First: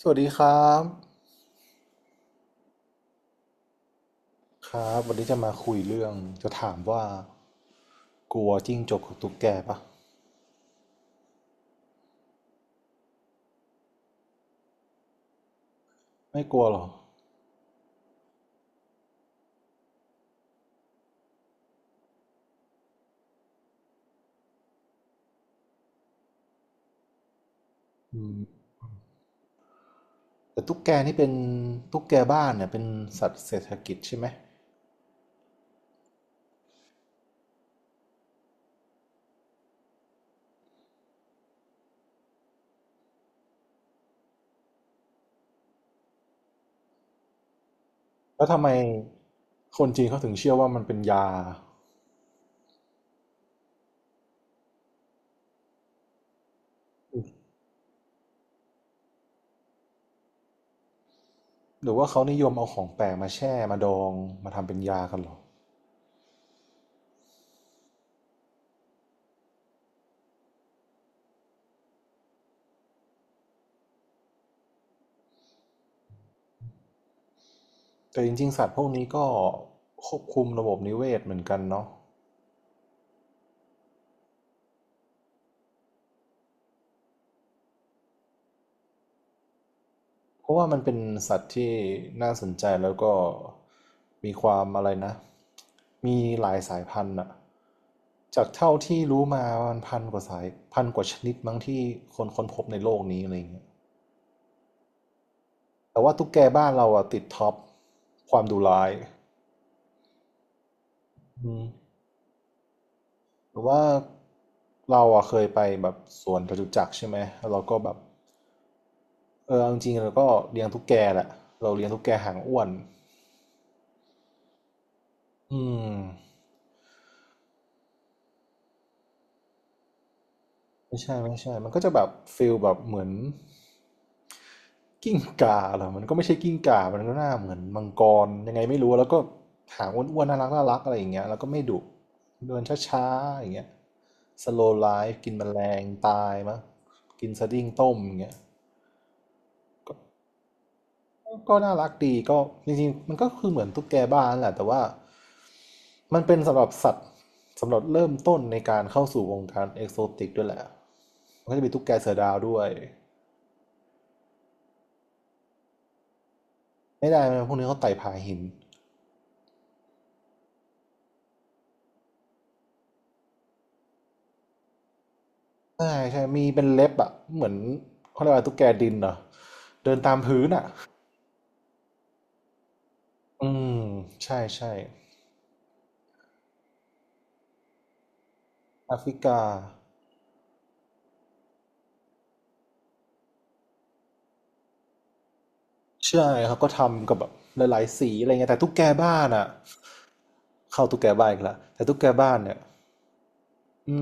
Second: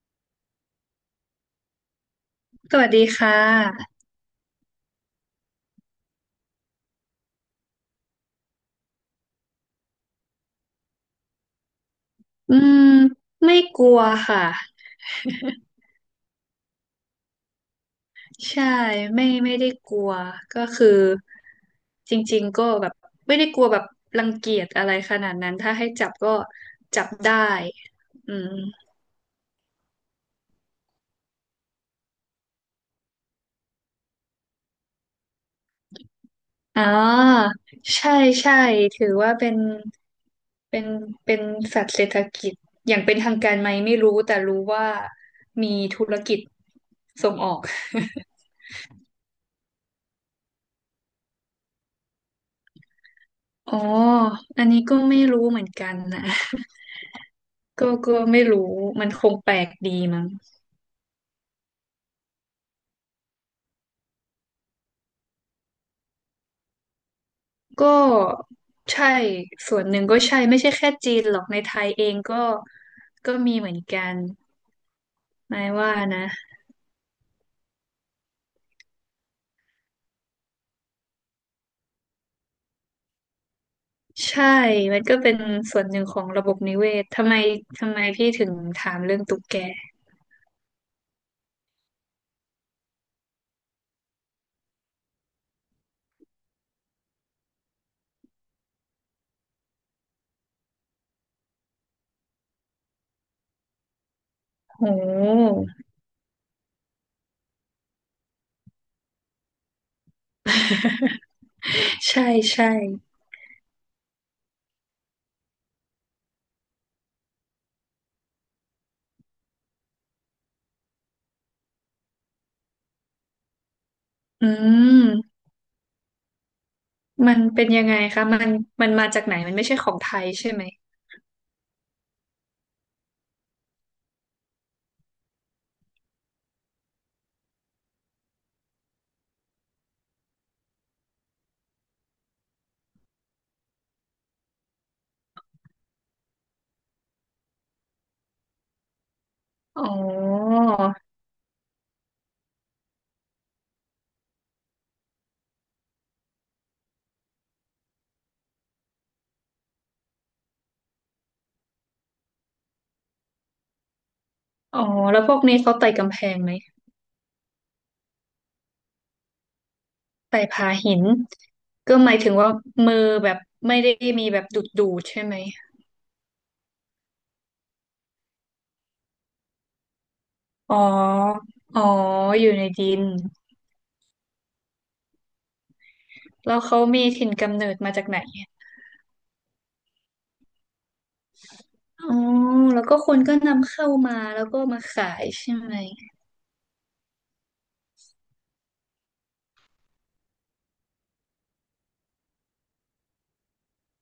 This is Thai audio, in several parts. สวัสดีครับสวัสดีค่ะครับวันนี้จะมาคุยเรื่องจะถามว่ากลัวจิ้งจกกับตุ๊กแกปะอืมไม่กลัวค่ะ ไม่กลัวหรอใช่ไม่ไม่ได้กลัว ก็คือจริงๆก็แบบ ไม่ได้กลัวแบบรังเกียจอะไรขนาดนั้น ถ้าให้จับก็จับได้อือืมมแต่ตุ๊กแกนี่เป็นตุ๊กแกบ้านเนี่ยเป็นสัตว์เศรษฐกิจใช่ไหมอ๋อใช่ใช่ถือว่าเป็น เป็นเป็นสัตว์เศรษฐกิจ อย่างเป็นทางการไหมไม่รู้แต่รู้ว่ามีธุรกิจส่งออกแล้วทำไมคนจีนเขาถึงเชื่อว่ามันเป็นยาอ๋อ อันนี้ก็ไม่รู้เหมือนกันนะ ก็ไม่รู้มันคงแปลกดีมั้งหรือว่าเขานิยมเอาของแปลกมาแช่มาดองมาทำเป็นยากันหรอก็ใช่ส่วนหนึ่งก็ใช่ไม่ใช่แค่จีนหรอกในไทยเองก็ก็มีเหมือนกันนายว่านะแต่จริงๆสัตว์พวกนี้ก็ควบคุมระบบนิเวศเหมือนกันเนาะ ใช่มันก็เป็นส่วนหนึ่งของระบบนิเวศทำไมพี่ถึงถามเรื่องตุ๊กแกเพราะว่ามันเป็นสัตว์ที่น่าสนใจแล้วก็มีความอะไรนะมีหลายสายพันธุ์อะจากเท่าที่รู้มามันพันกว่าสายพันกว่าชนิดมั้งที่คนค้นพบในโลกนี้อะไรเงี้ยโห แต่ว่าตุ๊กแกบ้านเราอะติดท็อปความดุร้ายอืม ใช่ใช่หรือว่าเราอะเคยไปแบบสวนจตุจักรใช่ไหมแล้วเราก็แบบเออเอาจริงๆเราก็เลี้ยงตุ๊กแกแหละเราเลี้ยงตุ๊กแกหางอ้วนอืมอืม มันเป็นยังไงคะมันมาจากไหนมันไม่ใช่ของไทยใช่ไหมไม่ใช่ไม่ใช่มันก็จะแบบฟิลแบบเหมือนกิ้งก่าเหรอมันก็ไม่ใช่กิ้งก่ามันก็หน้าเหมือนมังกรยังไงไม่รู้ แล้วก็หางอ้วนๆน่ารักน่ารักอะไรอย่างเงี้ยแล้วก็ไม่ดุเดินช้าๆอย่างเงี้ยสโลไลฟกินแมลงตายมั้งกินสดิ้งต้มอย่างเงี้ยอ๋อก็น่ารักดีก็จริงๆมันก็คือเหมือนตุ๊กแกบ้านแหละแต่ว่ามันเป็นสำหรับสัตว์สำหรับเริ่มต้นในการเข้าสู่วงการเอกโซติกด้วยแหละมันก็จะมีตุ๊กแกเสือดาวด้วยอ๋อแล้วพวกนี้เขาไต่กำแพงไหม ไม่ได้นะพวกนี้เขาไต่ผาหิน ใส่ผาหินก็หมายถึงว่ามือแบบไม่ได้มีแบบดูดใช่ไหมใช่ใช่ มีเป็นเล็บอ่ะเหมือนเขาเรียกว่าตุ๊กแกดินเหรอเดินตามพื้นอ่ะอ๋ออ๋ออยู่ในดินอืมใช่ใช่แล้วเขามีถิ่นกำเนิดมาจากไหนแอฟริกาอ๋อแล้วก็คนก็นำเข้ามาแล้วก็มาขายใช่ไหมใช่เขาก็ทำกับแบบหลายๆสีอะไรเงี้ยแต่ตุ๊กแกบ้านอ่ะเข้าตุ๊กแกบ้านอีกแล้วแต่ตุ๊กแกบ้านเนี่ยอื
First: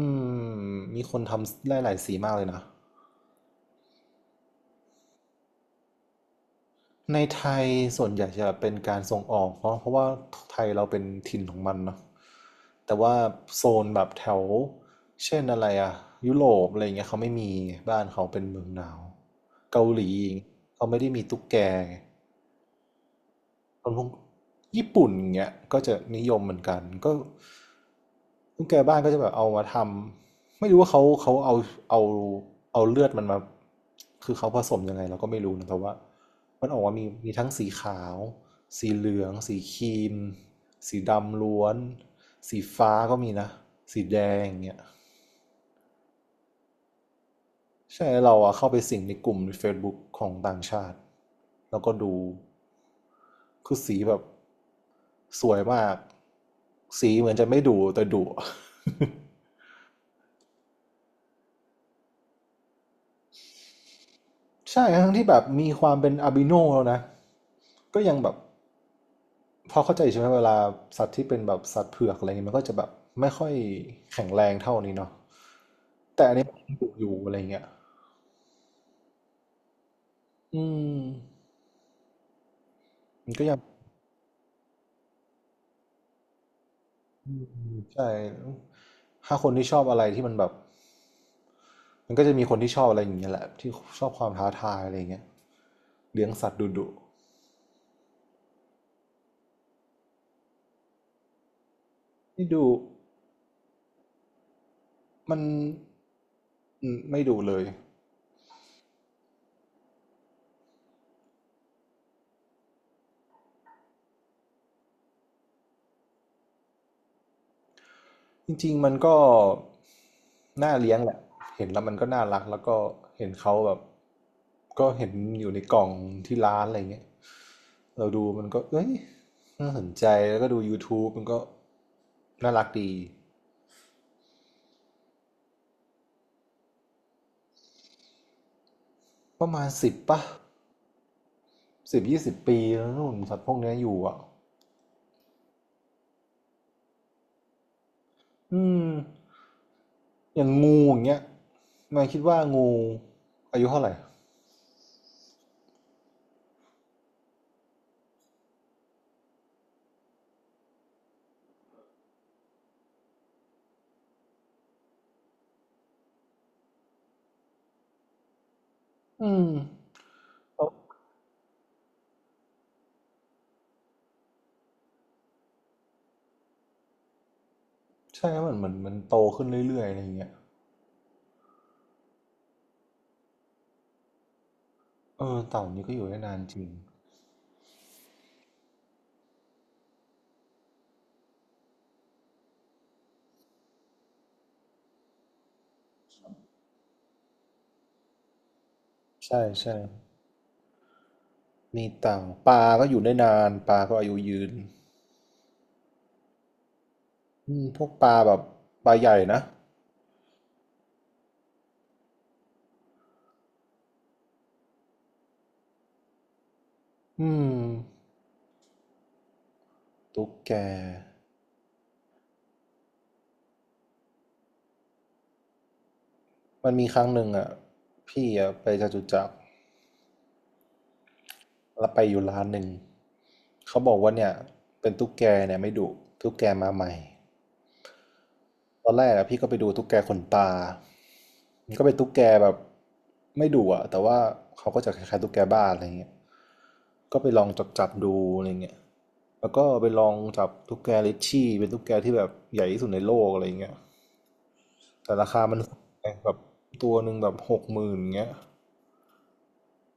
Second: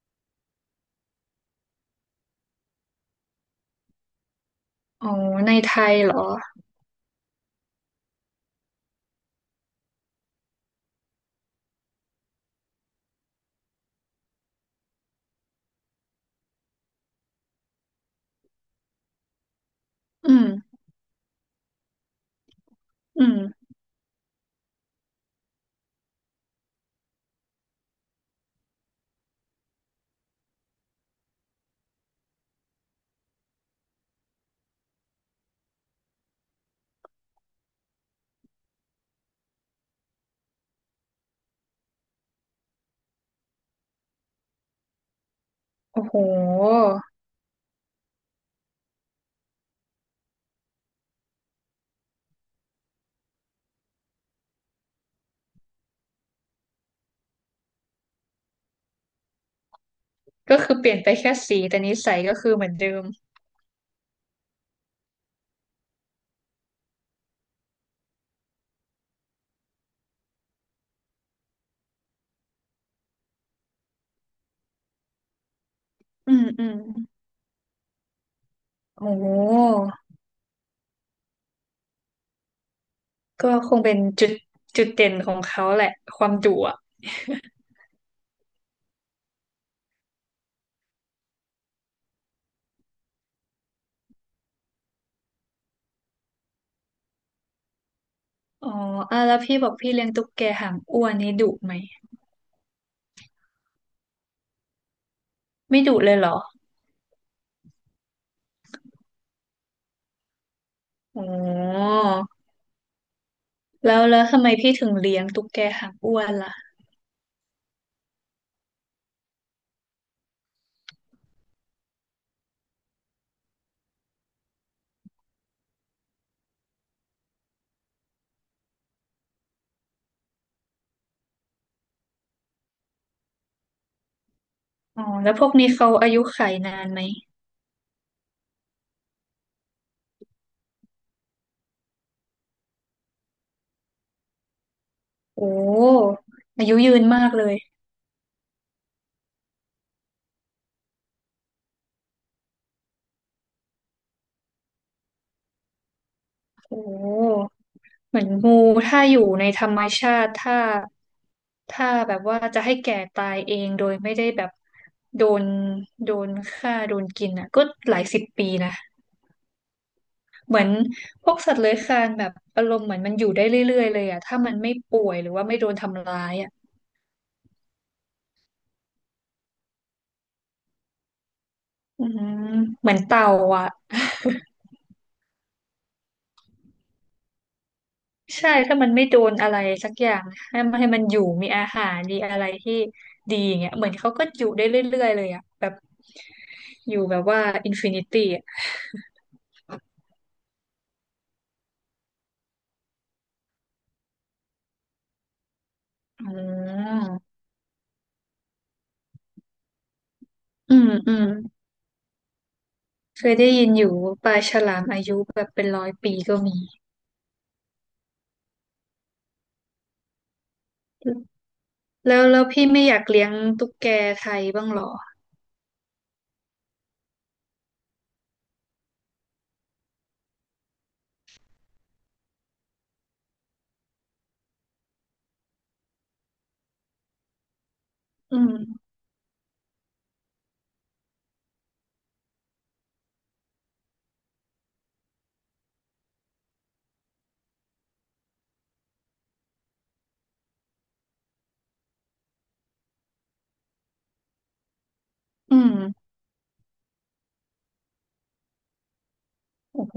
มมีคนทำหลายๆสีมากเลยนะ อ๋อในไทยเหรอในไทยส่วนใหญ่จะเป็นการส่งออกเพราะว่าไทยเราเป็นถิ่นของมันเนาะแต่ว่าโซนแบบแถวเช่นอะไรอะยุโรปอะไรเงี้ยเขาไม่มีบ้านเขาเป็นเมืองหนาวเกาหลีอืมเขาไม่ได้มีตุ๊กแกไง อืมคนพวกญี่ปุ่นเงี้ยก็จะนิยมเหมือนกันก็ลูกแกบ้านก็จะแบบเอามาทำไม่รู้ว่าเขาเอาเลือดมันมาคือเขาผสมยังไงเราก็ไม่รู้นะแต่ว่ามันออกมามีมีทั้งสีขาวสีเหลืองสีครีมสีดำล้วนสีฟ้าก็มีนะสีแดงอย่างเงี้ย โอ้โหใช่เราอะเข้าไปสิงในกลุ่มใน Facebook ของต่างชาติแล้วก็ดูคือสีแบบสวยมากสีเหมือนจะไม่ดุแต่ดุ ก็คือเปลี่ยนไปแค่สีแต่นิสัยก็คือเหมือนเดิมใช่ทั้งที่แบบมีความเป็นอาบิโนแล้วนะก็ยังแบบพอเข้าใจใช่ไหมเวลาสัตว์ที่เป็นแบบสัตว์เผือกอะไรเงี้ยมันก็จะแบบไม่ค่อยแข็งแรงเท่านี้เนาะแต่อือันมนี้มันอืมดุอยู่อะไรเงี้ยโอ้โหอืมมันก็ก็ยัง คงเป็นจุดเด่นของเขาแหละความดุ อืมใช่ถ้าคนที่ชอบอะไรที่มันแบบมันก็จะมีคนที่ชอบอะไรอย่างเงี้ยแหละที่ชอบความท้าทายอะไรอย่างเงี้ยเลี้ยงสัตว์ดุดุอ๋ออ่ะแล้วพี่บอกพี่เลี้ยงตุ๊กแกหางอ้วนนี่ดุไหมนี่ดูมันไม่ดุเลยเหรออืมไม่ดุเลยอ๋อแล้วทำไมพี่ถึงเลี้ยงตุ๊กแกหางอ้วนล่ะจริงๆมันก็น่าเลี้ยงแหละเห็นแล้วมันก็น่ารักแล้วก็เห็นเขาแบบก็เห็นอยู่ในกล่องที่ร้านอะไรเงี้ยเราดูมันก็เอ้ยน่าสนใจแล้วก็ดูยู u t บ e มันก็น่ารักดีอ๋อแล้วพวกนี้เขาอายุขัยนานไหมประมาณสิบป่ะ สิบยี่สิบปีแล้วนู่นสัตว์พวกนี้อยู่อ่ะโอ้อายุยืนมากเลยอืมอย่างงูอย่างเงี้ยนายคิดว่างูอายุเท่าไหร่โอ้เหมือนงูถ้าอยู่ในธรรมชาติถ้าแบบว่าจะให้แก่ตายเองโดยไม่ได้แบบโดนฆ่าโดนกินอ่ะก็หลายสิบปีนะ อืมเหมือนพวกสัตว์เลื้อยคลานแบบอารมณ์เหมือนมันอยู่ได้เรื่อยๆเลยอะถ้ามันไม่ป่วยหรือว่าไม่โดนทำร้ายอะใช่หมมันเหมือนมันโตขึ้นเรื่อยๆอะไรอย่างเงี้ยอืมเหมือนเต่าอะ เออเต่านี่ก็อยู่ได้นานจริง ใช่ถ้ามันไม่โดนอะไรสักอย่างให้มันอยู่มีอาหารดีอะไรที่ดีอย่างเงี้ยเหมือนเขาก็อยู่ได้เรื่อยๆเลยอะแบบอยู่แบบว่าอินฟินิตี้อะใช่ใช่มีเต่าปลาก็อยู่ได้นานปลาก็อายุยืนอืมอืมพวกปลาแบบปลาใหญ่นะอืมอืมเคยได้ยินอยู่ว่าปลาฉลามอายุแบบเป็นร้อยปีก็มีอืมตุ๊กแก แล้วพี่ไม่อยากเลี้ยงตุ๊กแกไทยบ้างเหรอมันมีครั้งหนึ่งอ่ะ พี่อ่ะไปจตุจักร เราไปอยู่ร้านหนึ่งเขาบอกว่าเนี่ยเป็นตุ๊กแกเนี่ยไม่ดุตุ๊กแกมาใหม่อืตม อนแรกอะพี่ก็ไปดูตุ๊กแกขนตามันก็เป็นตุ๊กแกแบบไม่ดุอะแต่ว่าเขาก็จะคล้ายๆตุ๊กแกบ้านอะไรเงี้ยก็ไปลองจับจับดูอะไรเงี้ยแล้วก็ไปลองจับตุ๊กแกลิชชี่เป็นตุ๊กแกที่แบบใหญ่ที่สุดในโลกอะไรเงี้ยแต่ราคาอืมันมแบบตัวหนึ่งแบบหกหมื่นเงี้ย โอ้โห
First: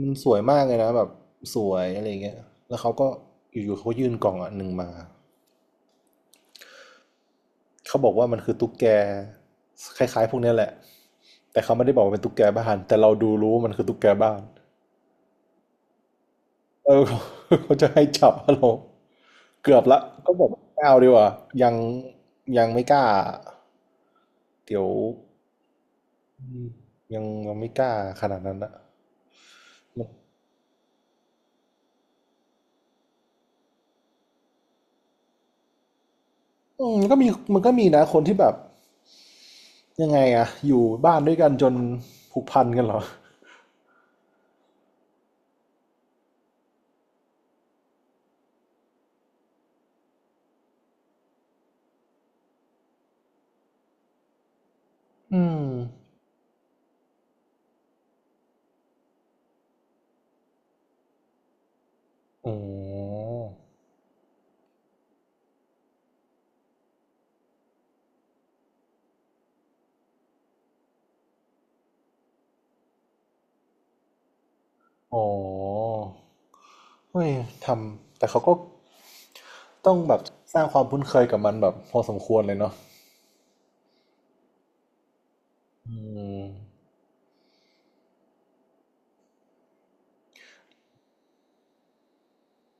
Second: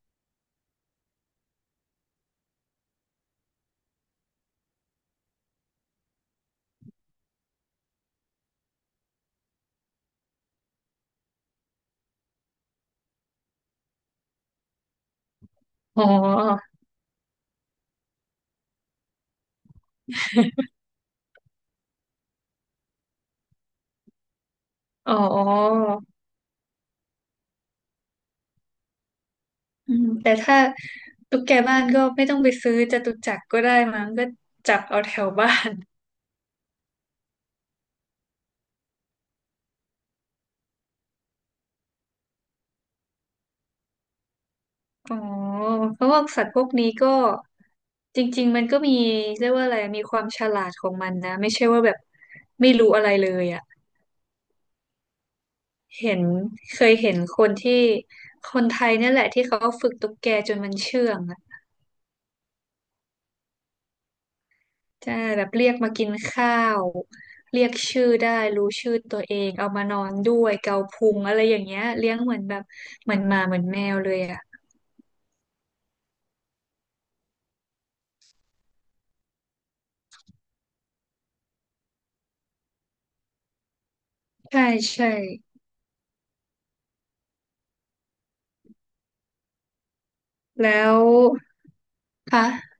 มันสวยมากเลยนะแบบสวยอะไรเงี้ยแล้วเขาก็อยู่ๆเขายื่นกล่องอันหนึ่งมาเขาบอกว่ามันคือตุ๊กแกคล้ายๆพวกเนี้ยแหละแต่เขาไม่ได้บอกว่าเป็นตุ๊กแกบ้านแต่เราดูรู้ว่ามันคือตุ๊กแกบ้านอ๋อ เออเขาจะให้จับเราเกือบละก็บอกไม่เอาดีกว่ายังยังไม่กล้าเดี๋ยวอ๋ออืมยังไม่กล้าขนาดนั้นนะอืมัมนแต่ถ้าตุ๊กแกบ้านก็ไม่ต้องไปซื้อจตุจักรก็ได้มั้งก็จับเอาแถวบ้าน อืมมันก็มีนะคนที่แบบยังไงอะอยู่บ้านด้วยกันจนผูกพันกันเหรอ อ๋อ เพราะว่าสัตว์พวกนี้ก็จริงๆมันก็มีเรียกว่าอะไรมีความฉลาดของมันนะไม่ใช่ว่าแบบไม่รู้อะไรเลยอ่ะอืมเห็นเคยเห็นคนที่คนไทยเนี่ยแหละที่เขาฝึกตุ๊กแกจนมันเชื่องอะ อ๋อใช่แบบเรียกมากินข้าวเรียกชื่อได้รู้ชื่อตัวเองเอามานอนด้วยเกาพุงอะไรอย่างเงี้ยเลี้ยงเหมือนแบบเหมือนหมาเหมือนแมวเลยอ่ะอ๋อเฮ้ยทำแต่เขาก็ต้องแบบสร้างความคุ้นเคยกับมันแบบพอสมควรเลยเนาะใช่ใช่อืมแล้วคะ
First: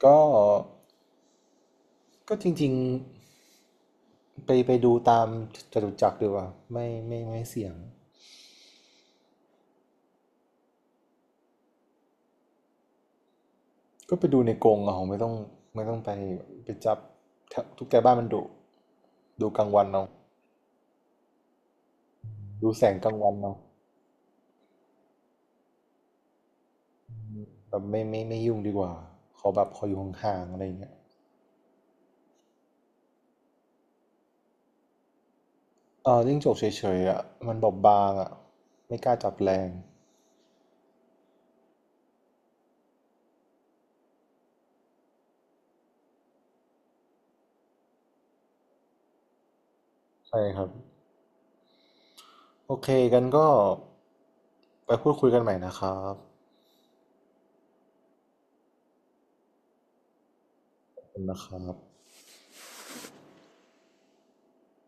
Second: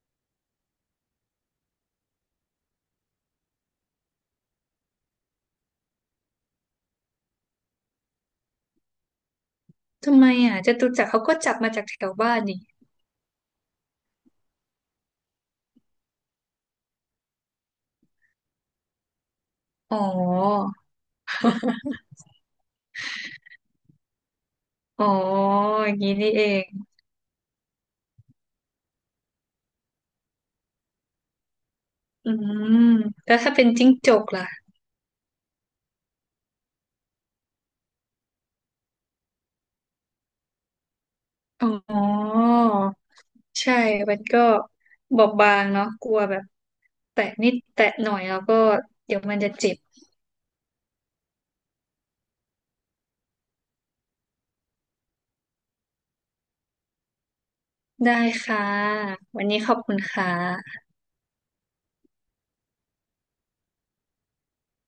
ก็ก็จริงๆ ไปดูตามจตุจักรดีกว่า ไม่ไม่ไม่เสี่ยง ทำไมอ่ะจตุจักรเขาก็จับมาจากแถวบ้านนี่ก็ไปดูในกรงเอาไม่ต้องไปจับถ้าทุกแกบ้านมันดุดูกลางวันอ๋อเอาดูแสงกลางวันเอาอ๋ออย่างนี้นี่เองแบบไม่ไม่ไม่ยุ่งดีกว่าขอแบบขออยู่ห่างๆอะไรอย่างเงี้ย อืมแล้วถ้าเป็นจิ้งจกล่ะจิ้งจกเฉยๆอ่ะมันบอบบางอ่ะไม่กล้าจับแรงอ๋อใช่มันก็บอบบางเนาะกลัวแบบแตะนิดแตะหน่อยแล้วก็เดี๋ยวมันจะเจ็บ ใช่ครับโอเคกันก็ไปพูดคุยกันใหม่นะครับได้ค่ะ วันนี้ขอบคุณค่ะขอบคุณนะครับ